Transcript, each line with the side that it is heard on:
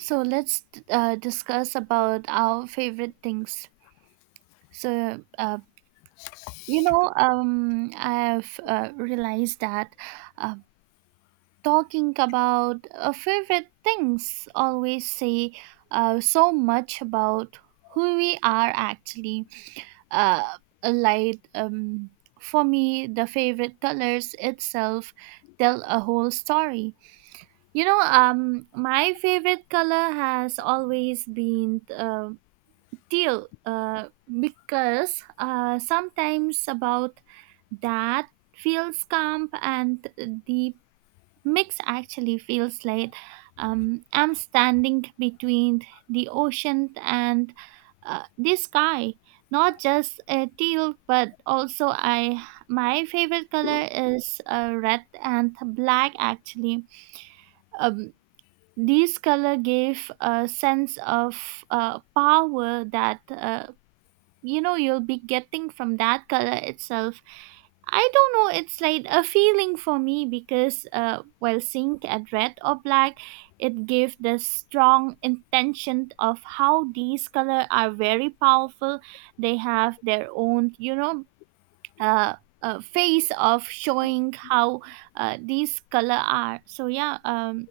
right: So let's discuss about our favorite things. So uh, I've realized that uh, talking about favorite things always say so much about who we are actually. Uh, like um, for me, the favorite colors itself tell a whole story. My favorite color has always been, still because sometimes about that feels calm and the mix actually feels like I'm standing between the ocean and the sky, not just a teal, but also I, my favorite color is red and black actually. um, these color gave a sense of power that you'll be getting from that color itself. I don't know, it's like a feeling for me because while seeing at red or black, it gave the strong intention of how these color are very powerful. They have their own, uh face of showing how these color are so, yeah.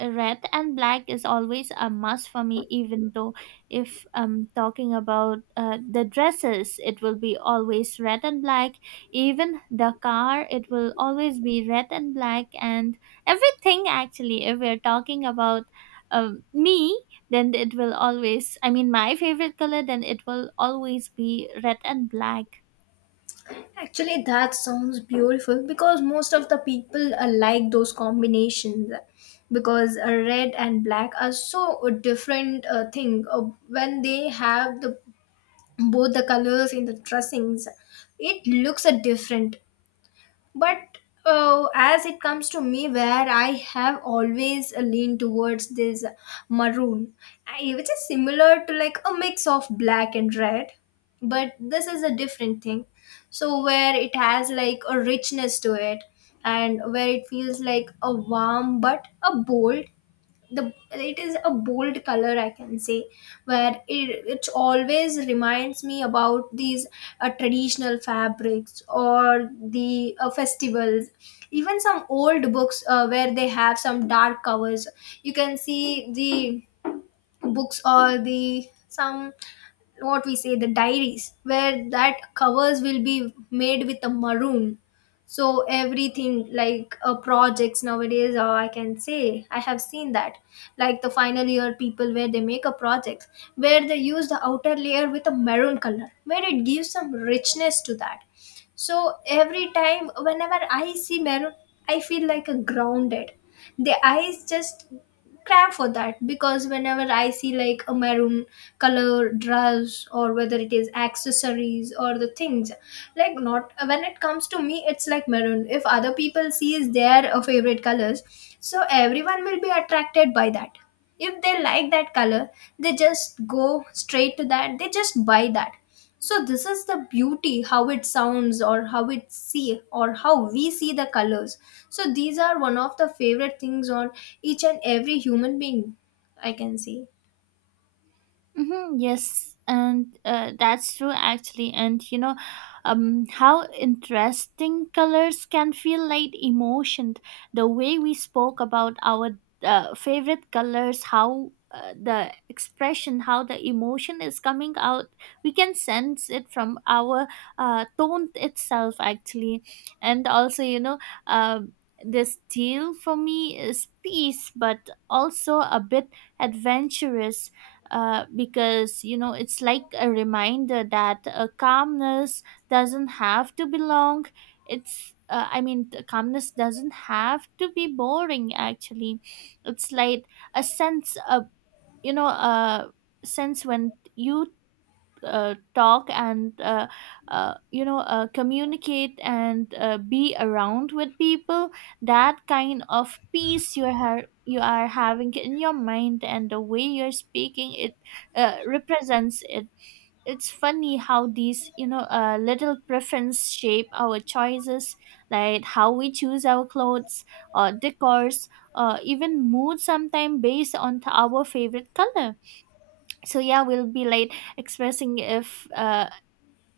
right: red and black is always a must for me, even though if I'm talking about the dresses, it will be always red and black. Even the car, it will always be red and black. And everything actually, if we're talking about me, then it will always, I mean, my favorite color, then it will always be red and black.
left: Actually, that sounds beautiful because most of the people like those combinations because red and black are so a different thing when they have the both the colors in the dressings, it looks a different. But as it comes to me, where I have always leaned towards this maroon, which is similar to like a mix of black and red, but this is a different thing. So where it has like a richness to it, and where it feels like a warm but a bold, the it is a bold color, I can say, where it always reminds me about these traditional fabrics or the festivals. Even some old books where they have some dark covers, you can see the books or the some, what we say, the diaries where that covers will be made with a maroon. So everything like projects nowadays, I can say I have seen that, like the final year people where they make a project, where they use the outer layer with a maroon color where it gives some richness to that. So every time whenever I see maroon, I feel like a grounded, the eyes just crave for that, because whenever I see like a maroon color dress or whether it is accessories or the things, like not when it comes to me, it's like maroon. If other people sees their favorite colors, so everyone will be attracted by that. If they like that color, they just go straight to that, they just buy that. So this is the beauty how it sounds or how it see or how we see the colors. So these are one of the favorite things on each and every human being, I can say.
right: Mm-hmm, yes, and that's true actually. And you know, how interesting colors can feel like emotion. The way we spoke about our favorite colors, how the expression, how the emotion is coming out, we can sense it from our tone itself actually. And also, you know, um this deal for me is peace, but also a bit adventurous, because you know it's like a reminder that calmness doesn't have to be long. It's I mean, the calmness doesn't have to be boring actually. It's like a sense of, you know, a sense when you talk and communicate and be around with people. That kind of peace you are, you are having in your mind and the way you're speaking it represents it. It's funny how these, little preference shape our choices, like how we choose our clothes or decors or even mood sometimes based on our favorite color. So yeah, we'll be late expressing if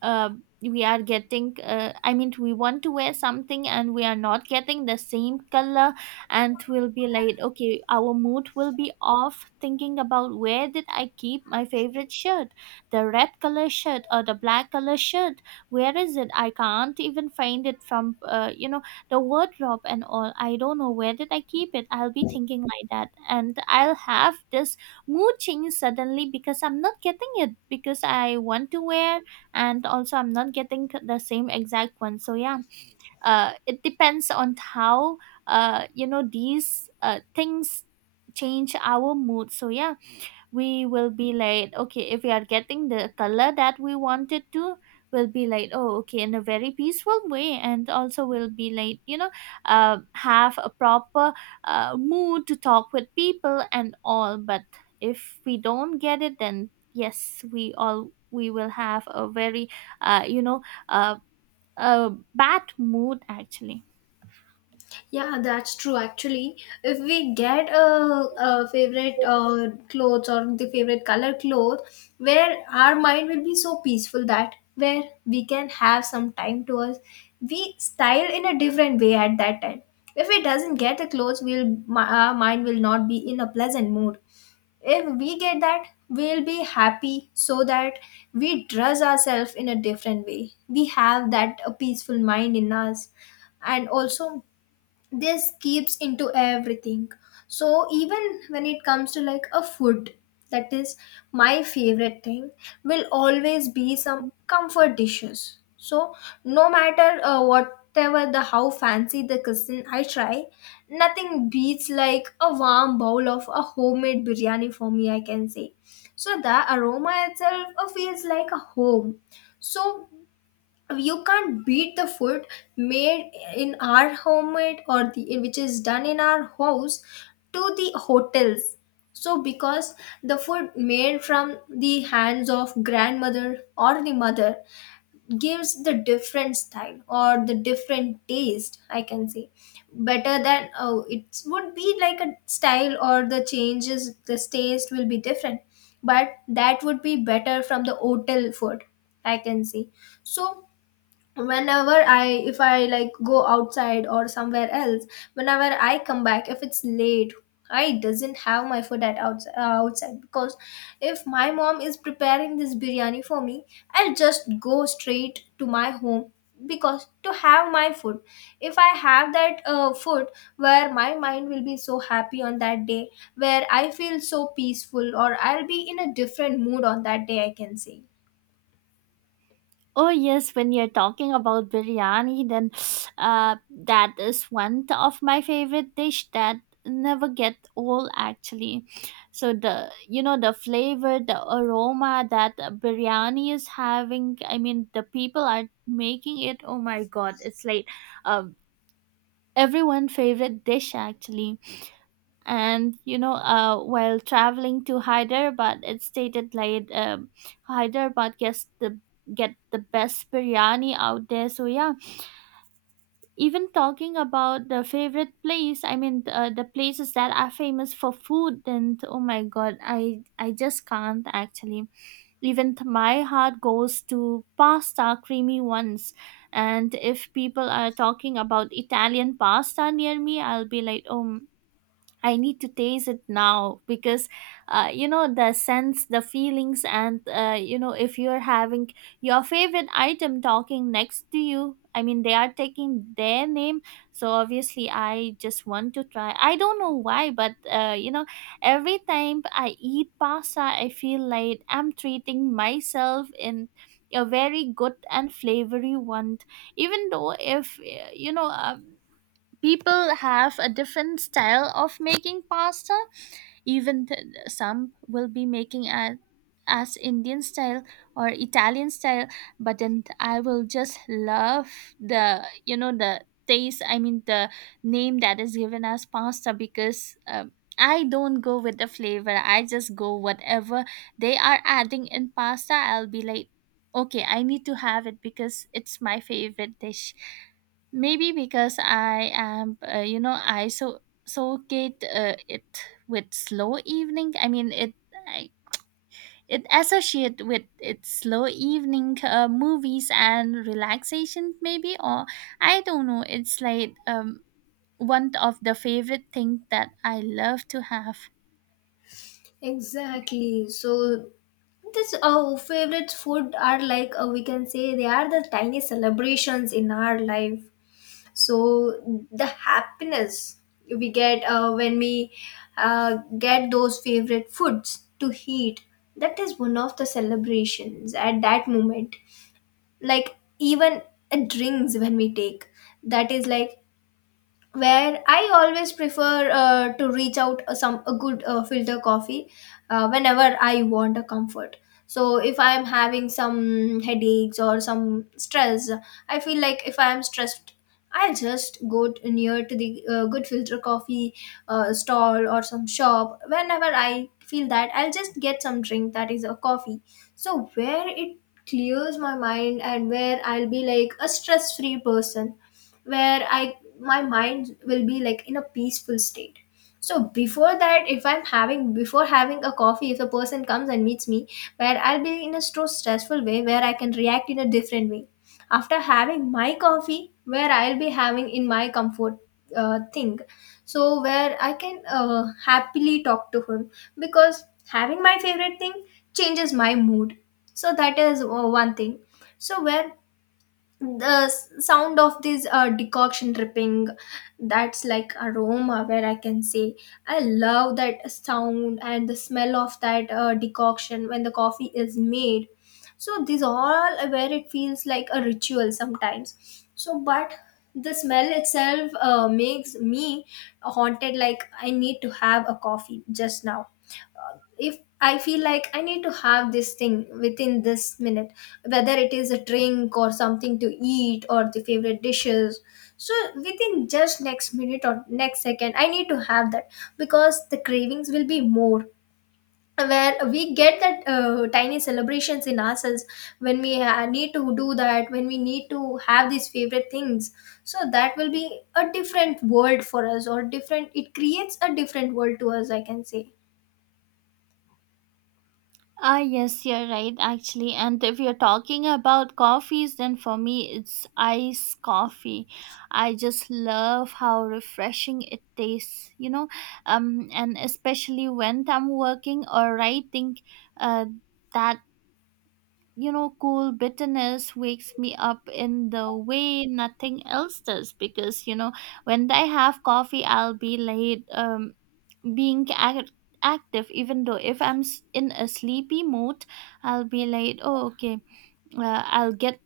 right: uh, we are getting I mean, we want to wear something and we are not getting the same color, and we'll be like, okay, our mood will be off thinking about, where did I keep my favorite shirt, the red color shirt or the black color shirt? Where is it? I can't even find it from, you know, the wardrobe and all. I don't know where did I keep it. I'll be thinking like that, and I'll have this mood change suddenly because I'm not getting it, because I want to wear, and also I'm not getting the same exact one. So yeah, it depends on how, you know, these things change our mood. So yeah, we will be like, okay, if we are getting the color that we wanted to, we'll be like, oh, okay, in a very peaceful way. And also we'll be like, you know, have a proper mood to talk with people and all. But if we don't get it, then yes, we all we will have a very, uh, you know, uh, a bad mood actually.
left: Yeah, that's true. Actually, if we get a favorite clothes or the favorite color clothes, where our mind will be so peaceful that where we can have some time to us, we style in a different way at that time. If we doesn't get the clothes, we'll our mind will not be in a pleasant mood. If we get that, we'll be happy so that we dress ourselves in a different way. We have that a peaceful mind in us, and also this keeps into everything. So even when it comes to like a food, that is my favorite thing, will always be some comfort dishes. So no matter whatever the how fancy the cuisine I try, nothing beats like a warm bowl of a homemade biryani for me, I can say. So the aroma itself feels like a home. So you can't beat the food made in our homemade or the which is done in our house, to the hotels. So because the food made from the hands of grandmother or the mother gives the different style or the different taste, I can say, better than, oh, it would be like a style or the changes, the taste will be different, but that would be better from the hotel food, I can say. So whenever I, if I like go outside or somewhere else, whenever I come back if it's late, I doesn't have my food at outside, because if my mom is preparing this biryani for me, I'll just go straight to my home because to have my food. If I have that food, where my mind will be so happy on that day, where I feel so peaceful or I'll be in a different mood on that day, I can say.
right: Oh yes, when you're talking about biryani, then that is one of my favorite dish that never get old actually. So the, you know, the flavor, the aroma that biryani is having. I mean, the people are making it. Oh my God, it's like um, everyone favorite dish actually. And you know, while traveling to Hyderabad, it stated like, Hyderabad get the best biryani out there. So yeah, even talking about the favorite place, I mean, the places that are famous for food, then oh my god, I just can't actually. Even my heart goes to pasta, creamy ones. And if people are talking about Italian pasta near me, I'll be like, oh, I need to taste it now, because the sense, the feelings, and, you know, if you're having your favorite item talking next to you, I mean, they are taking their name. So obviously I just want to try. I don't know why, but, every time I eat pasta, I feel like I'm treating myself in a very good and flavory one, even though if people have a different style of making pasta. Even some will be making a, as Indian style or Italian style, but then I will just love the, you know, the taste. I mean, the name that is given as pasta. Because I don't go with the flavor. I just go whatever they are adding in pasta. I'll be like, okay, I need to have it because it's my favorite dish, maybe because I am, you know, I so associate it with slow evening. I mean, I, it associate with its slow evening, movies and relaxation, maybe, or I don't know. It's like, one of the favorite thing that I love to have.
left: Exactly. So this our favorite food are like, we can say, they are the tiny celebrations in our life. So the happiness we get when we get those favorite foods to eat, that is one of the celebrations at that moment. Like even drinks when we take, that is like where I always prefer to reach out a, some a good filter coffee whenever I want a comfort. So if I am having some headaches or some stress, I feel like if I am stressed, I'll just go near to the good filter coffee stall or some shop. Whenever I feel that, I'll just get some drink that is a coffee. So where it clears my mind and where I'll be like a stress-free person, where I, my mind will be like in a peaceful state. So before that, if I'm having, before having a coffee, if a person comes and meets me, where I'll be in a so stressful way where I can react in a different way. After having my coffee, where I'll be having in my comfort thing, so where I can happily talk to him, because having my favorite thing changes my mood. So that is one thing. So where the sound of this decoction dripping, that's like aroma, where I can say I love that sound and the smell of that decoction when the coffee is made. So these all are where it feels like a ritual sometimes. So but the smell itself makes me haunted, like I need to have a coffee just now. If I feel like I need to have this thing within this minute, whether it is a drink or something to eat or the favorite dishes, so within just next minute or next second I need to have that, because the cravings will be more, where we get that tiny celebrations in ourselves when we need to do that, when we need to have these favorite things. So that will be a different world for us, or different, it creates a different world to us, I can say.
right: Ah, yes, you're right, actually. And if you're talking about coffees, then for me, it's iced coffee. I just love how refreshing it tastes, you know, and especially when I'm working or writing, uh, that, you know, cool bitterness wakes me up in the way nothing else does. Because, you know, when I have coffee, I'll be late, being active, even though if I'm in a sleepy mood. I'll be like, oh, okay, I'll get,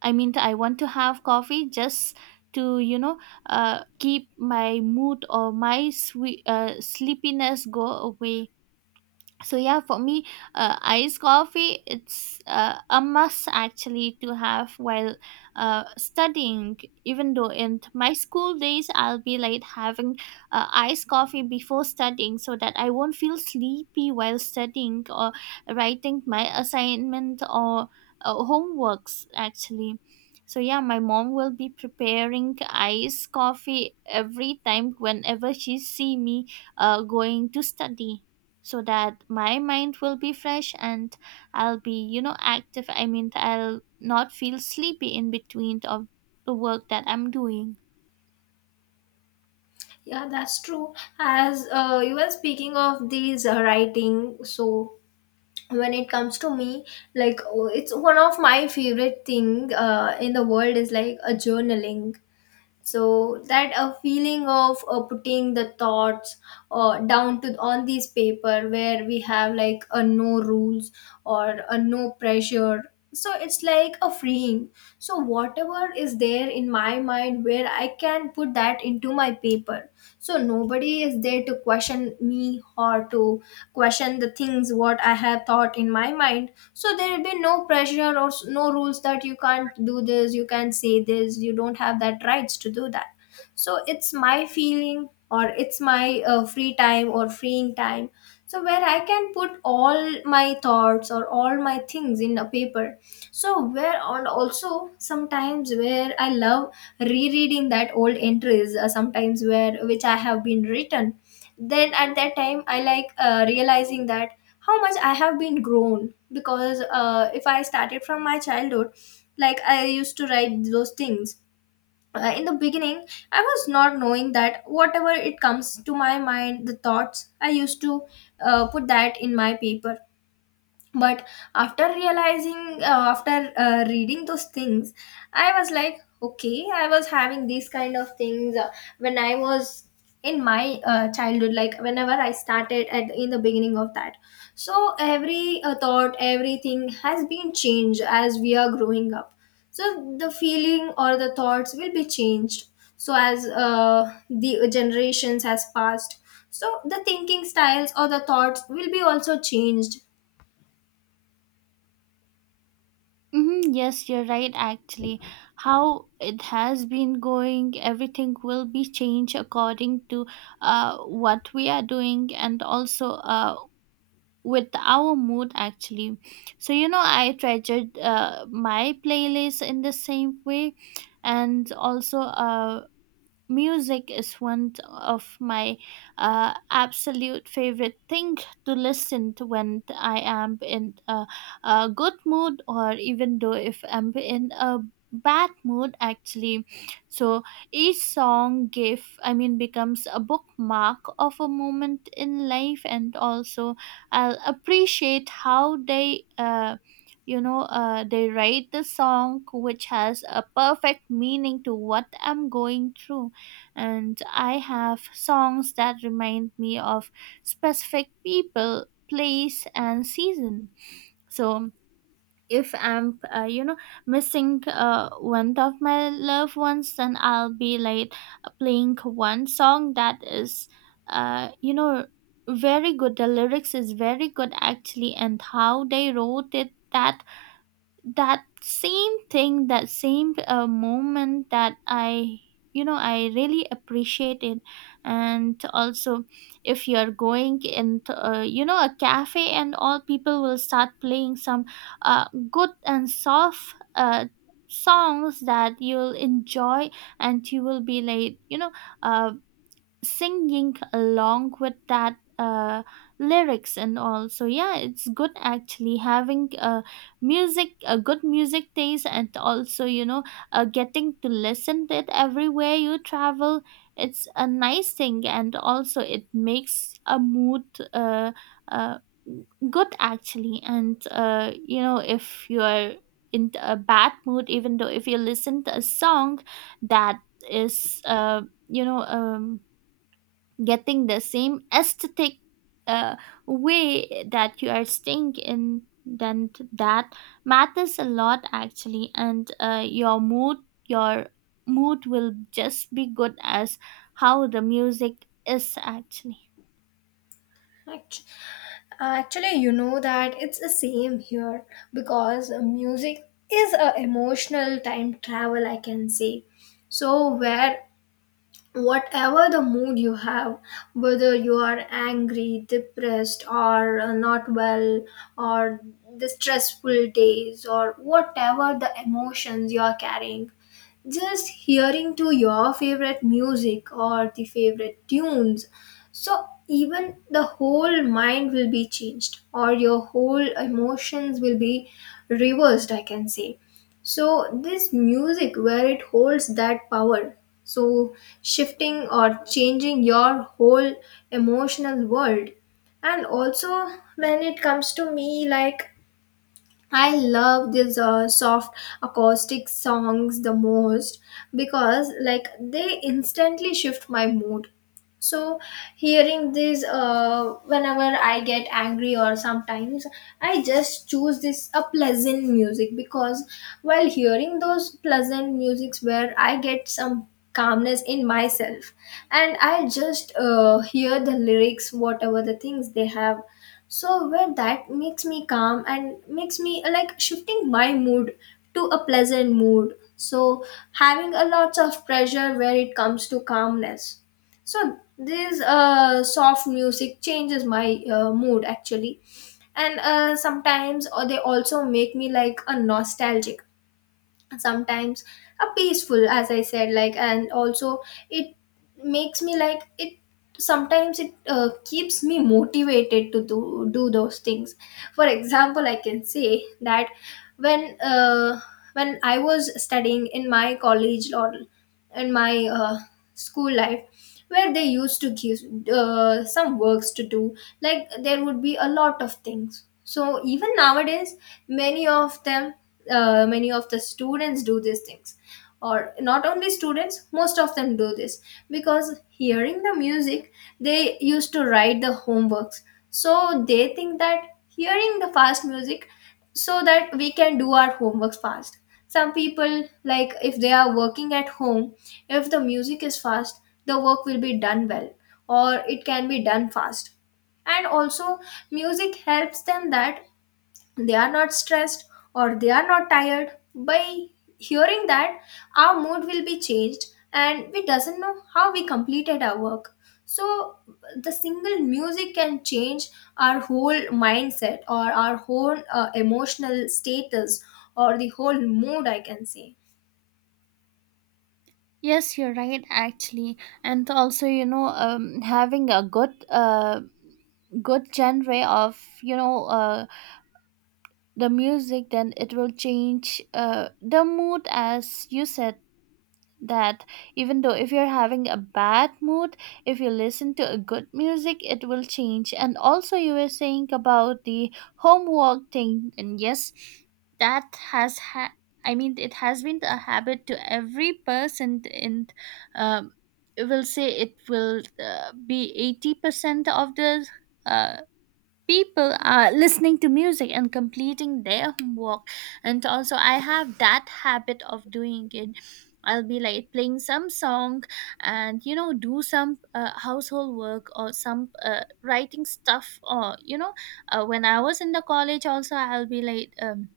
right: I mean, I want to have coffee just to, you know, keep my mood or my sleepiness go away. So yeah, for me, iced coffee, it's a must actually to have while studying. Even though in my school days, I'll be like having iced coffee before studying, so that I won't feel sleepy while studying or writing my assignment or homeworks actually. So yeah, my mom will be preparing iced coffee every time whenever she see me going to study, so that my mind will be fresh and I'll be, you know, active. I mean, I'll not feel sleepy in between of the work that I'm doing.
left: Yeah, that's true. As you were speaking of these writing, so when it comes to me, like, oh, it's one of my favorite thing in the world is like a journaling. So that a feeling of putting the thoughts down to on this paper, where we have like a no rules or a no pressure. So it's like a freeing. So whatever is there in my mind, where I can put that into my paper. So nobody is there to question me or to question the things what I have thought in my mind. So there will be no pressure or no rules that you can't do this, you can't say this, you don't have that rights to do that. So it's my feeling or it's my free time or freeing time. So where I can put all my thoughts or all my things in a paper. So where, and also sometimes where I love rereading that old entries sometimes, where which I have been written, then at that time I like realizing that how much I have been grown, because if I started from my childhood, like I used to write those things. In the beginning, I was not knowing that whatever it comes to my mind, the thoughts, I used to put that in my paper. But after realizing, after reading those things, I was like, okay, I was having these kind of things when I was in my childhood, like whenever I started at in the beginning of that. So every thought, everything has been changed as we are growing up. So the feeling or the thoughts will be changed. So as the generations has passed, so the thinking styles or the thoughts will be also changed.
right: Mm-hmm, yes, you're right, actually. How it has been going, everything will be changed according to what we are doing, and also with our mood, actually. So, you know, I treasured my playlist in the same way. And also, music is one of my absolute favorite thing to listen to when I am in a good mood, or even though if I'm in a bad mood actually. So each song give I mean becomes a bookmark of a moment in life. And also, I'll appreciate how they, they write the song which has a perfect meaning to what I'm going through. And I have songs that remind me of specific people, place, and season. So if I'm, missing one of my loved ones, then I'll be like playing one song that is, uh, you know, very good. The lyrics is very good actually, and how they wrote it that that same thing that same moment that I you know I really appreciate it. And also, if you're going in a cafe and all people will start playing some uh, good and soft songs that you'll enjoy, and you will be like uh, singing along with that lyrics and all. So yeah, it's good actually having music, a good music taste, and also getting to listen to it everywhere you travel. It's a nice thing, and also it makes a mood uh, uh, good actually. And you know, if you're in a bad mood, even though if you listen to a song that is you know um, getting the same aesthetic uh, way that you are staying in, then that matters a lot actually. And your your mood will just be good as how the music is actually.
left: Act- Actually, you know that it's the same here because music is a emotional time travel, I can say. So where whatever the mood you have, whether you are angry, depressed, or not well, or the stressful days, or whatever the emotions you are carrying, just hearing to your favorite music or the favorite tunes, so even the whole mind will be changed or your whole emotions will be reversed, I can say. So this music, where it holds that power, so shifting or changing your whole emotional world. And also, when it comes to me, like I love these soft acoustic songs the most because like they instantly shift my mood. So hearing these whenever I get angry, or sometimes I just choose this a pleasant music, because while hearing those pleasant musics where I get some calmness in myself. And I just hear the lyrics, whatever the things they have, so where that makes me calm and makes me like shifting my mood to a pleasant mood. So having a lots of pressure where it comes to calmness, so this soft music changes my mood actually. And sometimes or they also make me like a nostalgic sometimes, a peaceful, as I said, like, and also it makes me like it. Sometimes it keeps me motivated to do those things. For example, I can say that when uh, when I was studying in my college, or in my school life, where they used to give some works to do, like there would be a lot of things. So even nowadays many of them, many of the students do these things, or not only students, most of them do this, because hearing the music they used to write the homeworks. So they think that hearing the fast music, so that we can do our homeworks fast. Some people, like, if they are working at home, if the music is fast, the work will be done well, or it can be done fast. And also music helps them that they are not stressed, or they are not tired. By hearing that, our mood will be changed, and we doesn't know how we completed our work. So the single music can change our whole mindset, or our whole emotional status, or the whole mood, I can say.
right: Yes, you're right actually. And also having a good good genre of the music, then it will change the mood, as you said. That even though if you're having a bad mood, if you listen to a good music, it will change. And also, you were saying about the homework thing, and yes, that has ha- I mean, it has been a habit to every person. And um, it will say, it will be 80% of the uh, people are listening to music and completing their homework. And also I have that habit of doing it. I'll be like playing some song and you know, do some household work or some writing stuff, or when I was in the college also, I'll be like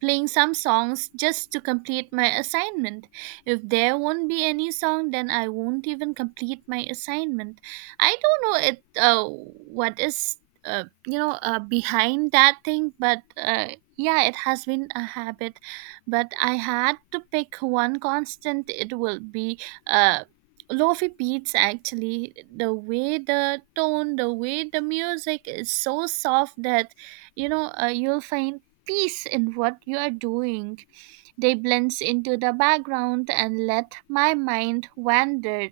right: playing some songs just to complete my assignment. If there won't be any song, then I won't even complete my assignment. I don't know it what is behind that thing, but yeah, it has been a habit. But I had to pick one constant. It will be uh, lofi beats actually. The way the tone, the way the music is so soft that you'll find peace in what you are doing. They blends into the background and let my mind wander.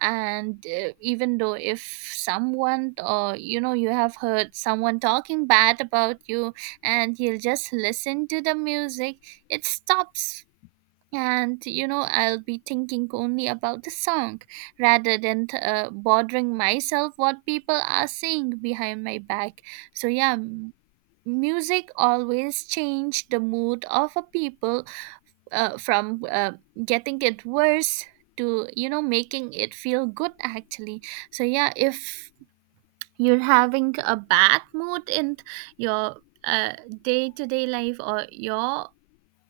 right: And even though if someone, or you know, you have heard someone talking bad about you, and you'll just listen to the music, it stops. And you know, I'll be thinking only about the song rather than bothering myself what people are saying behind my back. So yeah, music always changed the mood of a people from getting it worse to, you know, making it feel good actually. So yeah, if you're having a bad mood in your uh, day-to-day life or your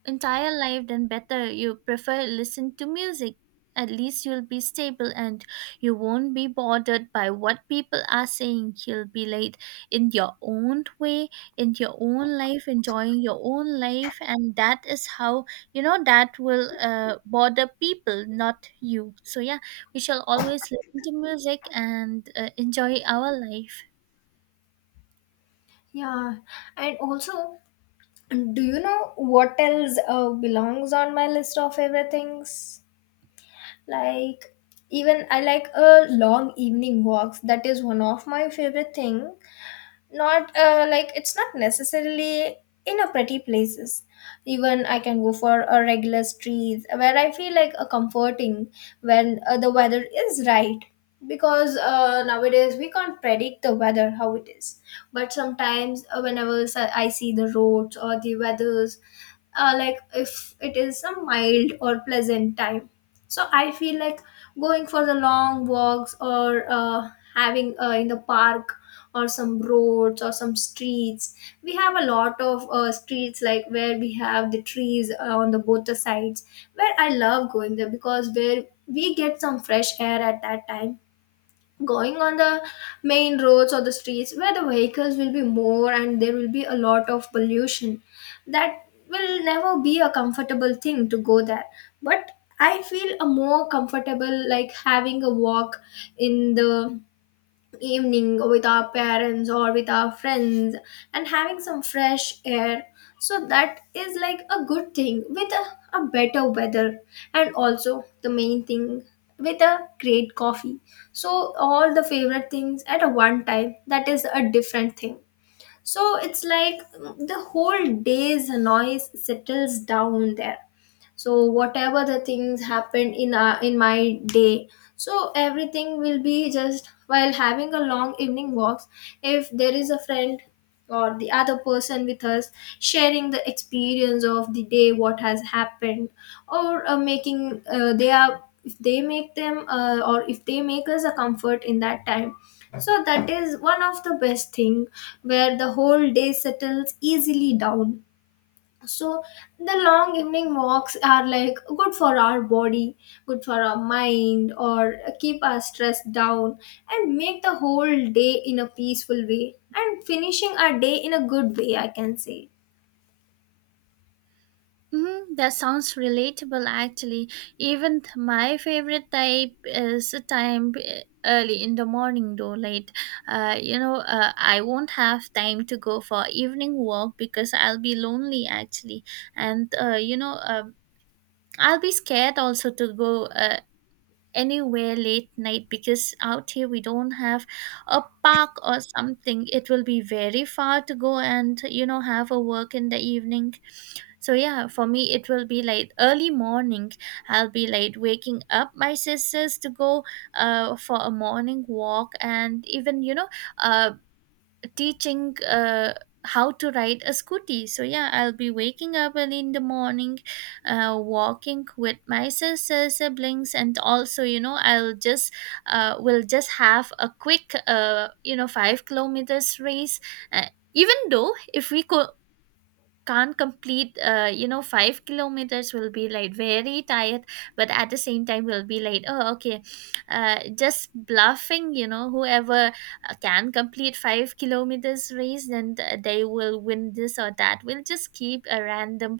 right: entire life, then better you prefer listen to music. At least you'll be stable and you won't be bothered by what people are saying. You'll be late in your own way, in your own life, enjoying your own life, and that is how, you know, that will bother people, not you. So yeah, we shall always listen to music and enjoy our life.
left: Yeah, and also, do you know what else belongs on my list of everything's, like, even I like a long evening walks. That is one of my favorite thing. Not like, it's not necessarily in a pretty places. Even I can go for a regular streets where I feel like a comforting, when the weather is right. Because nowadays we can't predict the weather how it is. But sometimes, whenever I see the roads or the weathers, like if it is a mild or pleasant time, so I feel like going for the long walks, or having in the park, or some roads or some streets. We have a lot of streets, like where we have the trees on the both the sides, where I love going there, because where we get some fresh air at that time. Going on the main roads or the streets where the vehicles will be more and there will be a lot of pollution, that will never be a comfortable thing to go there. But I feel a more comfortable, like having a walk in the evening with our parents or with our friends, and having some fresh air. So that is like a good thing, with a better weather, and also the main thing, with a great coffee. So all the favorite things at a one time, that is a different thing. So it's like, the whole day's noise settles down there. So whatever the things happened in my day, so everything will be just while having a long evening walks. If there is a friend or the other person with us, sharing the experience of the day what has happened, or making they are, if they make them or if they make us a comfort in that time, so that is one of the best thing, where the whole day settles easily down. So the long evening walks are like good for our body, good for our mind, or keep our stress down, and make the whole day in a peaceful way and finishing our day in a good way, I can say.
right: Mm, that sounds relatable actually. Even my favorite type is a time, eh, early in the morning, though late I won't have time to go for evening walk because I'll be lonely actually. And I'll be scared also to go anywhere late night, because out here we don't have a park or something. It will be very far to go, and you know, have a work in the evening. So yeah, for me it will be like early morning. I'll be like waking up my sisters to go for a morning walk, and even, you know, uh, teaching how to ride a scooty. So yeah, I'll be waking up early in the morning, walking with my sisters, siblings, and also, you know, I'll just will just have a quick 5 kilometers race. Uh, Even though if we can't complete, 5 kilometers, will be like very tired, but at the same time will be like, oh okay, just bluffing, you know, whoever can complete 5 kilometers race, then they will win this or that. We'll just keep a random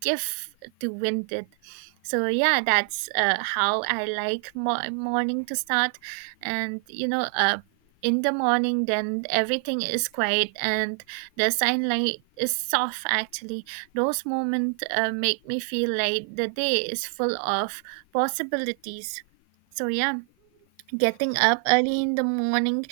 right: gift to win it. So yeah, that's how I like morning to start. And in the morning, then everything is quiet and the sunlight is soft actually. Those moments make me feel like the day is full of possibilities. So yeah, getting up early in the morning,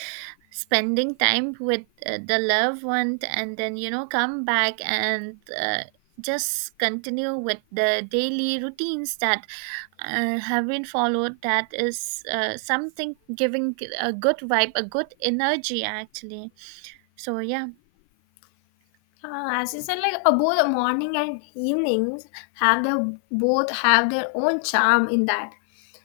right: spending time with the loved one, and then, you know, come back and just continue with the daily routines that have been followed. That is something giving a good vibe, a good energy actually. So yeah
left: As you said, like, both morning and evenings have their, both have their own charm in that.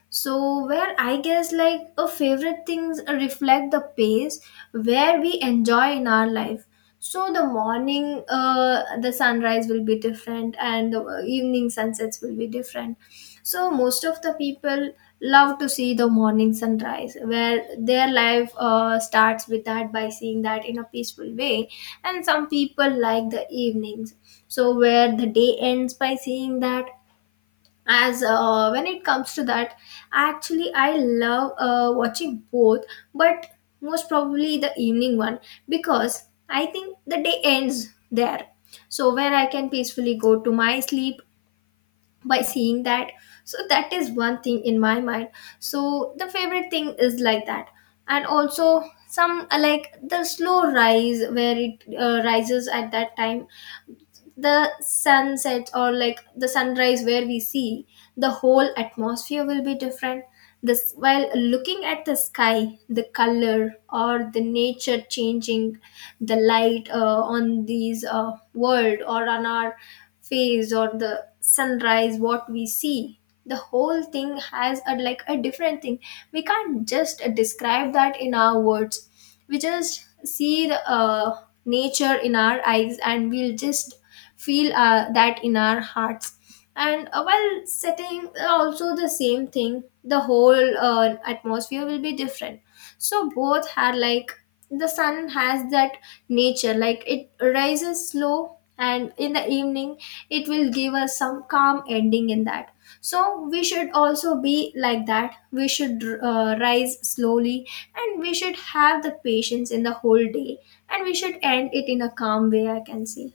left: So where I guess, like, a favorite things reflect the pace where we enjoy in our life. So the morning, the sunrise will be different, and the evening sunsets will be different. So most of the people love to see the morning sunrise, where their life starts with that by seeing that in a peaceful way. And some people like the evenings, so where the day ends by seeing that. As when it comes to that, actually I love watching both, but most probably the evening one, because I think the day ends there. So where I can peacefully go to my sleep by seeing that. So that is one thing in my mind. So the favorite thing is like that. And also some like the slow rise, where it rises at that time, the sunset or like the sunrise where we see, the whole atmosphere will be different. This, while looking at the sky, the color or the nature changing, the light on these world or on our face, or the sunrise what we see, the whole thing has a, like, a different thing. We can't just describe that in our words. We just see the nature in our eyes, and we'll just feel that in our hearts. And while setting, also the same thing, the whole atmosphere will be different. So both had, like, the sun has that nature, like it rises slow, and in the evening it will give us some calm ending in that. So we should also be like that, we should rise slowly, and we should have the patience in the whole day, and we should end it in a calm way, I can say.